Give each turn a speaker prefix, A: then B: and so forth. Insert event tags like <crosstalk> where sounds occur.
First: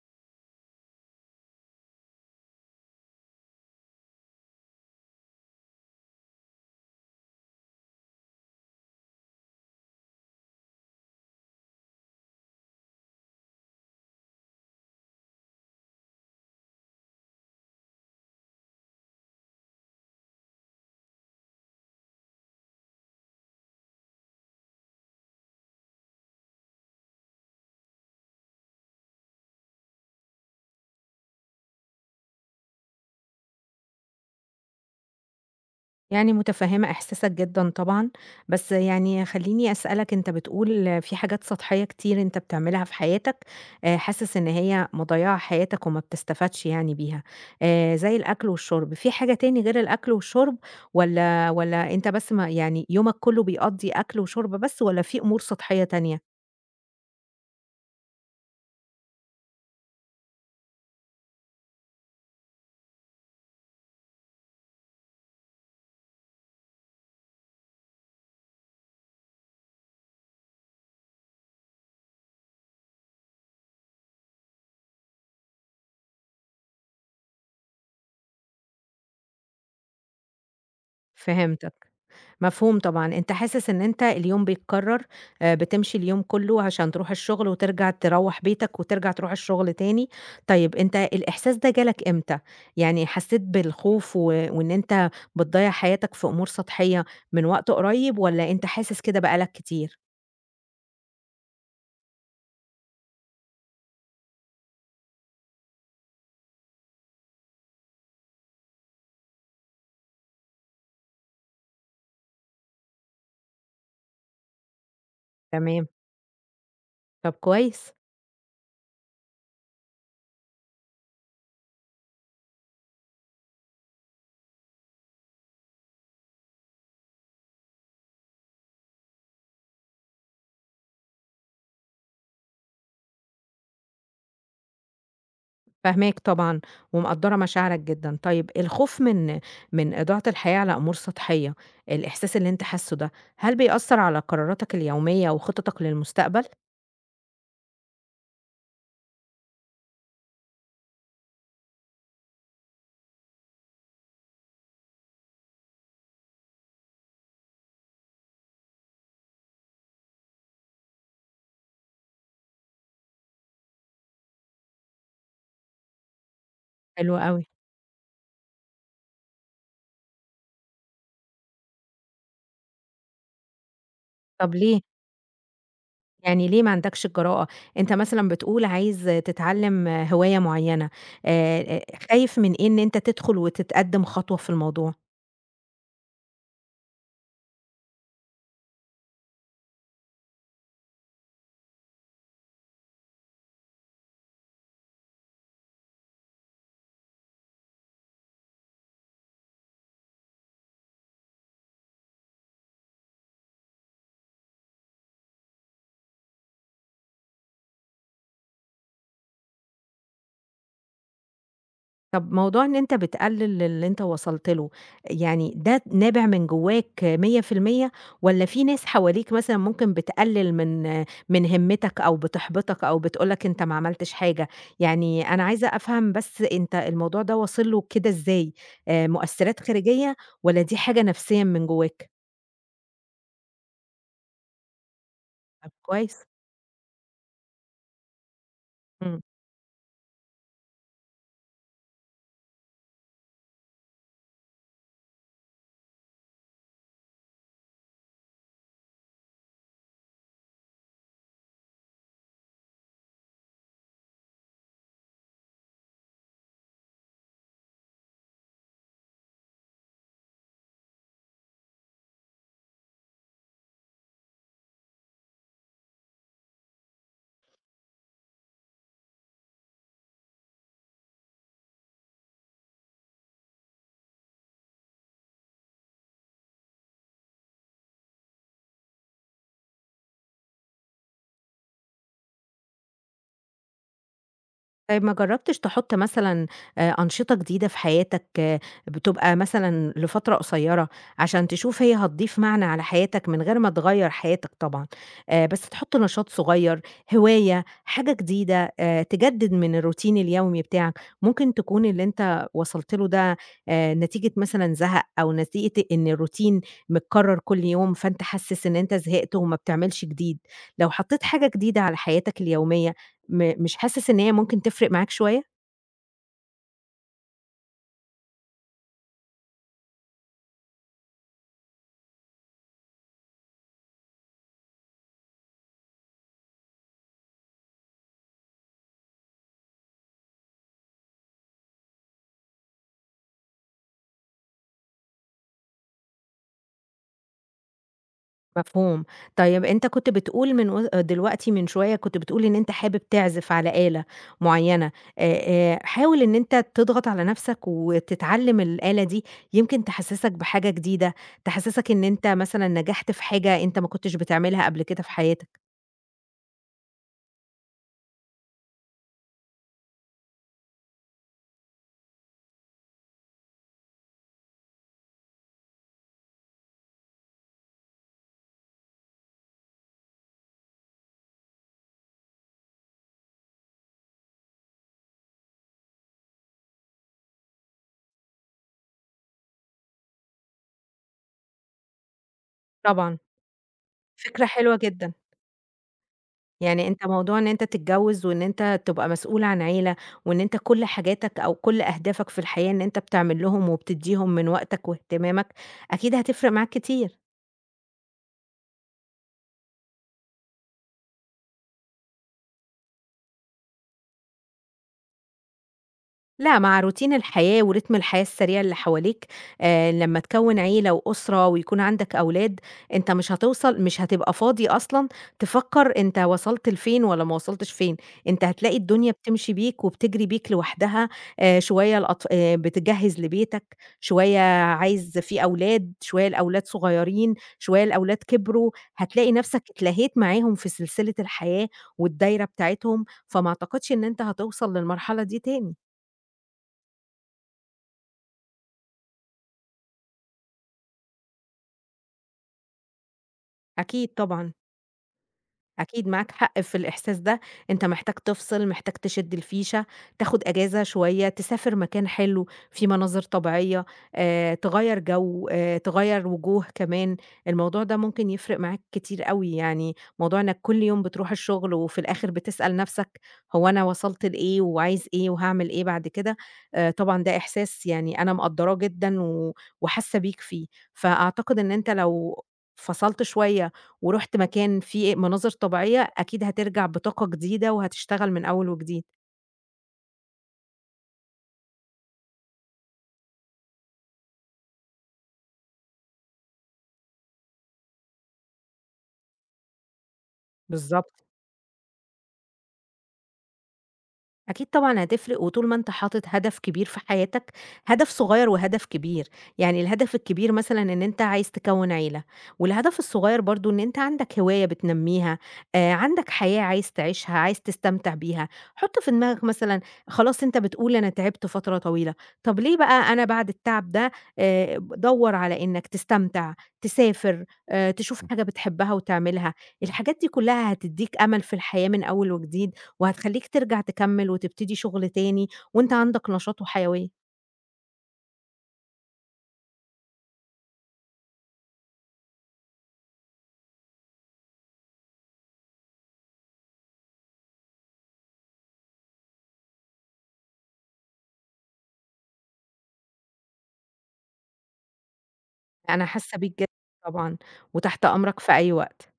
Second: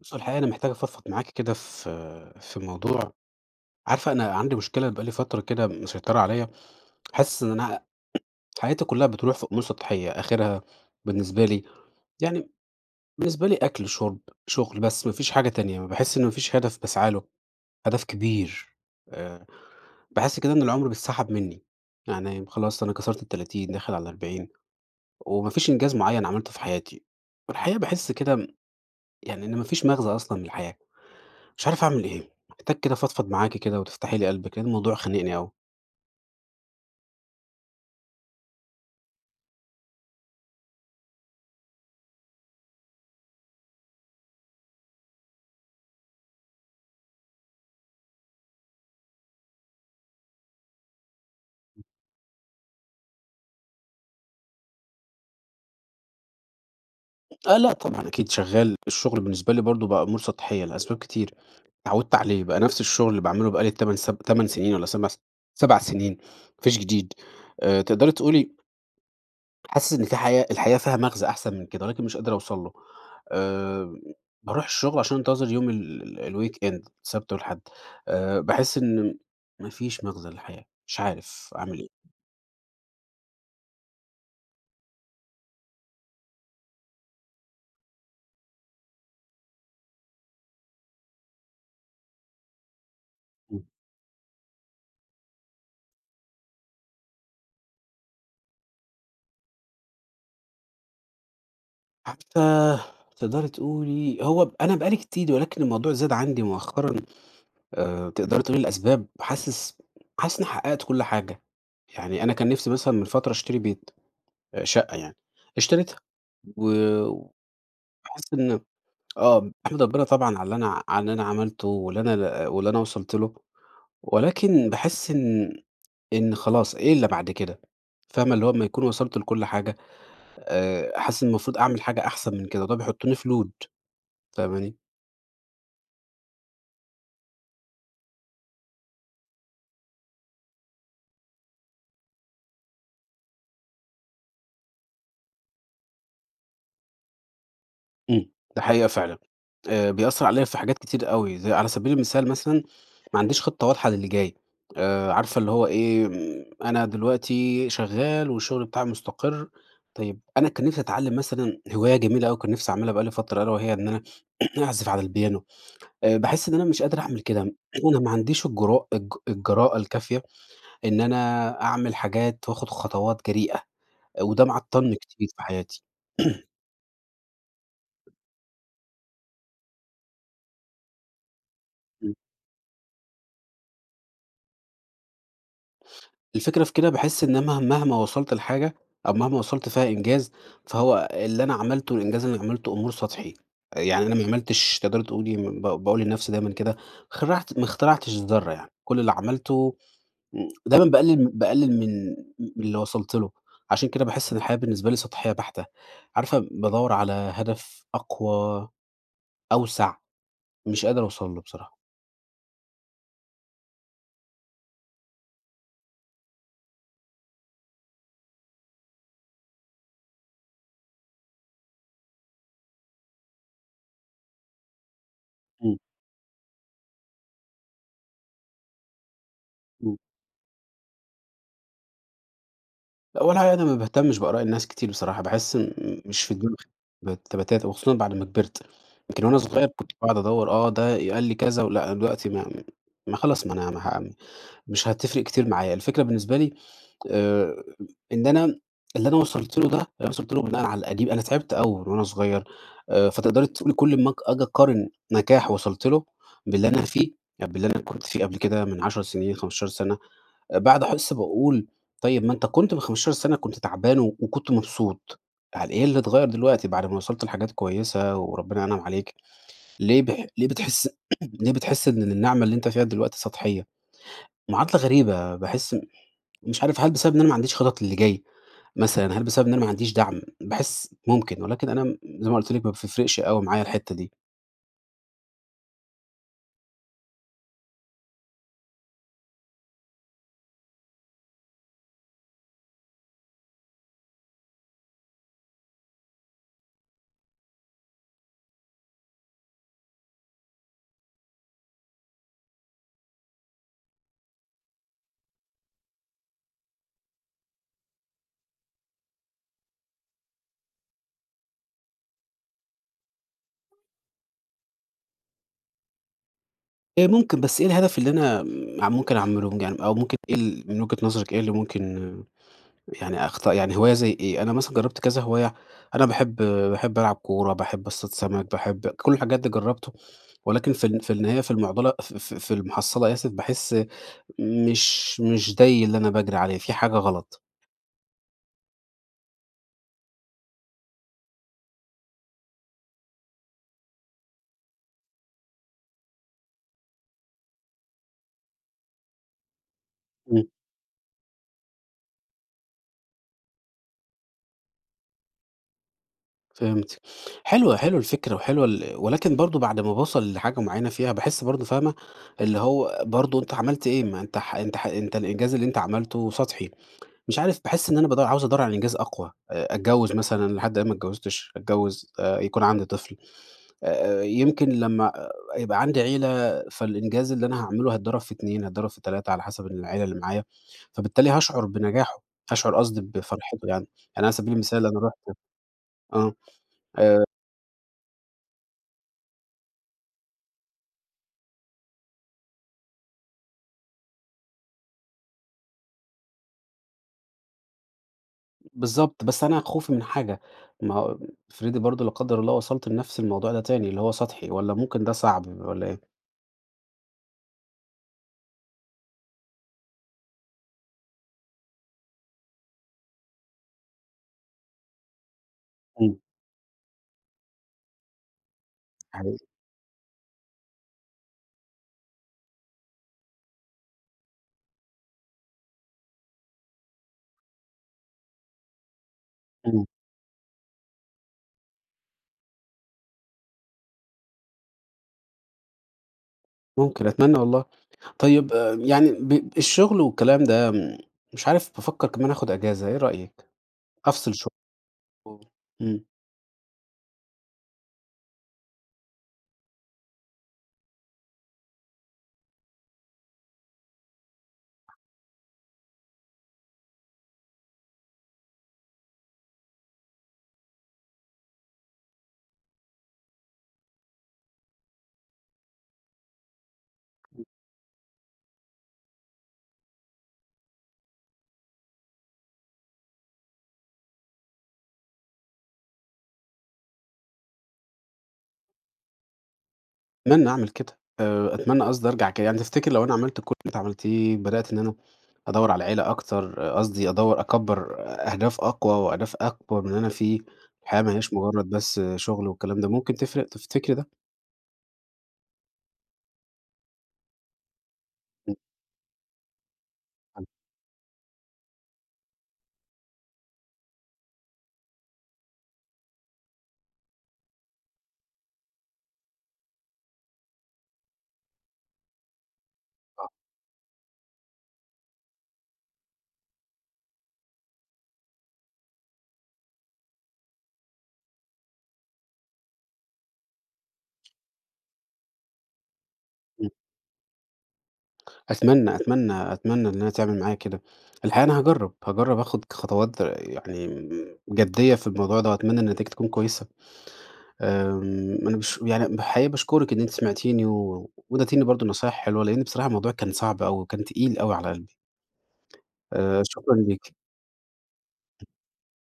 A: بُصّ، هو الحقيقة أنا محتاج أفضفض معاكِ كده في موضوع. عارفة أنا عندي مشكلة بقى لي فترة كده مسيطرة عليَّ، حاسس إن أنا حياتي كلها بتروح في أمور سطحية، آخرها بالنسبة لي يعني بالنسبة لي أكل، شرب، شغل، بس ما فيش حاجة تانية، باحس إن ما فيش هدف باسعى له، هدف كبير. آآ، باحس كده إن العمر بيتسحب مني، يعني خلاص أنا كسرت ال30 داخل على ال40 وما فيش إنجاز معيّن عملته في حياتي، والحقيقة باحس كده يعني إن ما فيش مغزى أصلًا من الحياة. مش عارف أعمل إيه، محتاج كده أفضفض معاكِ كده وتفتحي لي قلبِك، لأن الموضوع خانقني أوي.
B: يعني متفهمة إحساسك جدًا طبعًا، بس يعني خلّيني أسألك أنت بتقول في حاجات سطحية كتير أنت بتعملها في حياتك، حاسس إن هي مضيّعة حياتك وما بتستفادش يعني بيها، زي الأكل والشرب، في حاجة تاني غير الأكل والشرب والّا أنت بس ما يعني يومك كلّه بيقضّي أكل وشرب بس والّا في أمور سطحية تانية؟
A: آه، لأ طبعًا أكيد شغّال، الشغل بالنسبة لي برضه بقى أمور سطحية لأسباب كتير، اتعودت عليه، بقى نفس الشغل اللي باعمله بقى لي 8 سنين والّا 7 سنين، ما فيش جديد. تقدري تقولي حاسس إن في حياة الحياة فيها مغزى أحسن من كده، ولكن مش قادر أوصل له. آآ باروح الشغل عشان أنتظر يوم ال الweekend السبت والحد. باحس إن ما فيش مغزى للحياة، مش عارف
B: فهمتك.
A: أعمل
B: مفهوم طبعًا، أنت حاسس إن أنت اليوم بيتكرر، بتمشي اليوم كله عشان تروح الشغل وترجع تروّح بيتك وترجع تروح الشغل تاني، طيب أنت الإحساس ده جالك إمتى؟ يعني حسيت
A: إيه.
B: بالخوف وإن أنت بتضيّع حياتك في أمور سطحية من وقت قريب والّا أنت حاسس كده بقى لك كتير؟
A: حتى تقدري تقولي هو ب أنا بقى لي كتير، ولكن الموضوع زاد عندي مؤخرًا. تقدري تقولي الأسباب، حاسس إني حققت كل حاجة، يعني أنا كان نفسي مثلًا من فترة أشتري بيت، شقة يعني،
B: تمام،
A: اشتريتها و
B: طب كويس.
A: وباحس إن، آه، باحمد ربنا طبعًا على اللي أنا عملته واللي أنا وصلت له، ولكن باحس إن خلاص إيه اللي بعد كده؟ فاهمة؟ اللي هو أمّا يكون وصلت لكل حاجة، حاسس إن المفروض أعمل حاجة أحسن من كده، ده بيحطني في load. فاهماني؟
B: فاهماك طبعًا، ومقدّرة مشاعرك جدًا. طيب الخوف من إضاعة الحياة على أمور سطحية، الإحساس اللي أنت حاسّه ده، هل بيأثّر على قراراتك اليومية وخططك للمستقبل؟
A: إمم، ده حقيقة فعلًا، بيأثّر عليَّ في حاجات كتير أوي، زي على سبيل المثال مثلًا ما عنديش خطة واضحة للي جاي، عارفة اللي هو إيه، أنا دلوقتي شغّال والشغل بتاعي مستقر، طيب أنا كان نِفْسي أتعلّم مثلًا هواية جميلة أوي كان نِفْسي أعملها بقى لي فترة ألا وهي إن أنا <clears throat> أعزف على البيانو. باحس إن أنا مش قادر
B: حلو
A: أعمل كده.
B: أوي.
A: <clears throat> أنا ما عنديش الجرأة الكافية إن أنا أعمل حاجات وآخُد خطوات جريئة، وده
B: طب ليه؟
A: معطّلني كتير في حياتي.
B: يعني
A: <clears throat>
B: ليه ما عندكش الجرأة؟ أنت مثلًا بتقول عايز تتعلّم هواية معيّنة، آآ، آآ، خايف من إيه إن أنت تدخل وتتقدّم خطوة في الموضوع؟
A: الفكرة في كده باحس إن أنا مهما وصلت لحاجة أو مهما وصلت فيها إنجاز، فهو اللي أنا عملته الإنجاز اللي أنا عملته أمور سطحي، يعني أنا ما عملتش، تقدري تقولي باقول لنفسي دايمًا كده، ما اخترعتش الذرة يعني، كل اللي عملته دايمًا باقلل من اللي وصلت له، عشان كده باحس إن الحياة بالنسبة لي سطحية بحتة، عارفة بادوّر على هدف أقوى، أوسع، مش قادر أوصل له بصراحة.
B: طب موضوع إن أنت بتقلل اللي أنت وصلت له، يعني ده نابع من جواك 100% والّا في ناس حواليك مثلًا ممكن بتقلل من هِمِّتك أو بتحبطك أو بتقول لك أنت ما عملتش حاجة؟ يعني أنا عايزة
A: إمم،
B: أفهم بس أنت الموضوع ده واصل له كده إزاي؟ مؤثِّرات
A: إمم.
B: خارجية والّا دي حاجة نفسيًا من جواك؟
A: لأ، هو الحقيقة أنا ما باهتمش بآراء الناس كتير بصراحة، باحس
B: طب
A: مش
B: كويس.
A: في دماغي بتاتا وخصوصًا بعد ما كبرت،
B: إمم.
A: يمكن وأنا صغير كنت باقعد أدوّر، ده قال لي كذا ولأ، أنا دلوقتي ما خلاص ما أنا ما ه مش هتفرق كتير معايا. الفكرة بالنسبة لي، آآ، إن أنا اللي أنا وصلت له، ده اللي أنا وصلت له بناءً على القديم، أنا تعبت أوي وأنا صغير، فتقدري تقولي كل أمّا أجي أقارن نجاح وصلت له باللي أنا فيه، يعني باللي أنا كنت فيه قبل كده من 10 سنين، 15 سنة، باقعد أحس باقول طيب ما أنت كنت من 15 سنة كنت تعبان وكنت مبسوط، يعني إيه اللي اتغيّر دلوقتي بعد ما وصلت لحاجات كويسة وربنا أنعم عليك، ليه بتحس <clears throat> ليه بتحس إن النعمة اللي أنت فيها دلوقتي سطحية؟ معادلة غريبة، باحس مش عارف هل بسبب إن أنا ما عنديش خطط للي جاي مثلًا، هل بسبب إن أنا ما عنديش دعم؟ باحس ممكن، ولكن أنا زي ما قُلت لِك ما بتفرقش أوي معايا الحتّة دي.
B: طيب ما جرّبتش تحُط مثلًا أنشطة جديدة في حياتك آه، بتبقى مثلًا لفترة قصيّرة، عشان تشوف هي هتضيف معنى على حياتك من غير ما تغيّر حياتك طبعًا، بس تحُط نشاط صغيّر، هواية، حاجة جديدة، تجدِّد من الروتين اليومي بتاعك، ممكن تكون اللي أنت وصلت له ده نتيجة مثلًا زهق أو نتيجة إن الروتين متكرّر كل يوم، فأنت حاسس إن أنت زهقت وما بتعملش جديد، لو حطّيت حاجة جديدة على حياتك اليومية مش حاسس إن هي ممكن تفرق معاك شوية؟
A: ممكن، بس إيه الهدف اللي أنا ممكن أعمله يعني، أو ممكن إيه من وجهة نظرِك إيه اللي ممكن يعني أخطاء يعني هواية زي إيه؟ أنا مثلًا جرّبت كذا هواية، أنا باحب ألعب كورة، باحب اصطاد سمك، باحب كل الحاجات دي جرّبته، ولكن في النهاية في المحصلة آسف، باحس مش دَي اللي أنا باجري عليه، في حاجة غلط.
B: مفهوم. طيب أنت كنت بتقول من و دلوقتي من شوية كنت بتقول إن أنت حابب تعزف على آلة معيّنة، حاول إن أنت تضغط على نَفْسك وتتعلّم الآلة دي، يمكن تحسّسك
A: إمم،
B: بحاجة جديدة، تحسّسك إن أنت مثلًا نجحت في حاجة أنت ما كنتش بتعملها قبل كده في حياتك.
A: فهمتِك. حلوة حلوة الفكرة، وحلوة ال ولكن برضه بعد ما باوصل لحاجة معيّنة فيها باحس برضه، فاهمة، اللي هو برضه أنت عملت إيه؟ ما أنت ح أنت ح أنت الإنجاز اللي أنت عملته سطحي. مش عارف باحس إن أنا عاوز أدوّر على إنجاز أقوى، أتجوّز مثلًا لحد الآن ما اتجوّزتش، أتجوّز يكون عندي طفل، يمكن لمّا، يبقى عندي عيلة فالإنجاز اللي أنا هاعمله هيتضرب في 2 هيتضرب في 3 على حسب العيلة اللي معايا، فبالتالي هاشعر بنجاحه، هاشعر قصدي
B: طبعًا،
A: بفرحته يعني. يعني على
B: فكرة
A: سبيل
B: حلوة
A: المثال أنا
B: جدًا.
A: رُحت، آه،
B: يعني أنت
A: آآ
B: موضوع إن أنت تتجوّز وإن أنت تبقى مسؤول عن عيلة، وإن أنت كل حاجاتك أو كل أهدافك في الحياة إن أنت بتعمل لهم وبتدّيهم من وقتك واهتمامك، أكيد هتفرق معاك كتير.
A: بالضبط، بس أنا خوفي من حاجة، ما هو افرضي برضه لا قدّر الله وصلت لنفس الموضوع ده تاني اللي هو سطحي، والّا ممكن ده صعب والّا إيه؟
B: لأ، مع روتين الحياة ورتم الحياة السريع اللي حواليك، لمّا تكوّن عيلة وأسرة ويكون عندك أولاد، أنت مش هتبقى فاضي أصلًا تفكّر
A: إمم،
B: أنت وصلت لفين والّا ما وصلتش فين، أنت هتلاقي الدنيا
A: حقيقي،
B: بتمشي بيك وبتجري بيك لوحدها، شوية الأط بتجهّز لبيتك، شوية عايز في أولاد، شوية الأولاد صغيرين، شوية الأولاد كبروا، هتلاقي نَفْسك
A: إمم.
B: اتلهيت معاهم في سلسلة الحياة والدايرة بتاعتهم، فما أعتقدش إن أنت هتوصل للمرحلة دي تاني.
A: ممكن، أتمنى والله. طيب يعني الشغل والكلام ده، مش عارف بافكّر كمان آخُد أجازة، إيه رأيك؟
B: أكيد
A: أفصل شوية
B: طبعًا،
A: و إمم.
B: أكيد معاك حق في الإحساس ده، أنت محتاج تفصل، محتاج تشد الفيشة، تاخد أجازة شوية، تسافر مكان حلو فيه مناظر طبيعية، تغيّر جو، تغيّر وجوه كمان، الموضوع ده ممكن يفرق معاك كتير أوي، يعني موضوع إنك كل يوم بتروح الشغل وفي الآخر بتسأل نفسك هو أنا وصلت لإيه وعايز إيه وهاعمل إيه بعد كده، طبعًا ده إحساس يعني أنا مقدّراه جدًا وحاسة بيك فيه، فأعتقد إن أنت لو فصلت شوية ورُحت مكان فيه مناظر طبيعية، أكيد هترجع بطاقة جديدة وهتشتغل من أول وجديد.
A: أتمنى أعمل كده، أتمنى قصدي أرجع يعني تفتكر لو أنا عملت كل اللي أنت عملتيه، بدأت إن أنا أدوّر على عيلة أكتر، قصدي أدوّر أكبّر أهداف أقوى وأهداف أكبر من اللي أنا فيه، الحياة ما
B: بالضبط.
A: هياش مجرّد بس، شغل والكلام ده، ممكن تفرق تفتكر ده؟
B: أكيد طبعًا هتفرق، وطول ما أنت حاطط هدف كبير في حياتك، هدف صغير وهدف كبير، يعني الهدف
A: إمم.
B: الكبير مثلًا إن أنت عايز تكوّن عيلة، والهدف الصغير برضه إن أنت عندك هواية بتنمّيها، عندك حياة عايز تعيشها، عايز تستمتع بيها، حُط في دماغك مثلًا خلاص أنت بتقول أنا تعبت فترة طويلة، طب ليه بقى أنا بعد التعب ده دَوّر على إنك تستمتع، تسافر، تشوف حاجة بتحبها وتعملها، الحاجات دي كلّها هتدّيك أمل في الحياة من أول وجديد. وهتخلّيك ترجع تكمّل وتبتدي شغل تاني، وأنت عندك نشاط
A: إمم.
B: وحيوية.
A: أتمنى، أتمنى، أتمنى إنها تعمل معايا كده. الحقيقة أنا هاجرّب آخُد خطوات يعني جدية في الموضوع ده وأتمنى إن النتيجة تكون كويسة. أنا يعني الحقيقة باشكرِك إن أنتِ سمعتيني واديتيني برضه نصايح حلوة، لإن بصراحة الموضوع كان صعب أوي وكان تقيل أوي على قلبي.
B: أنا حاسة بيك جدًا
A: شكرًا ليكِ.
B: طبعًا، وتحت أمرك في أي وقت.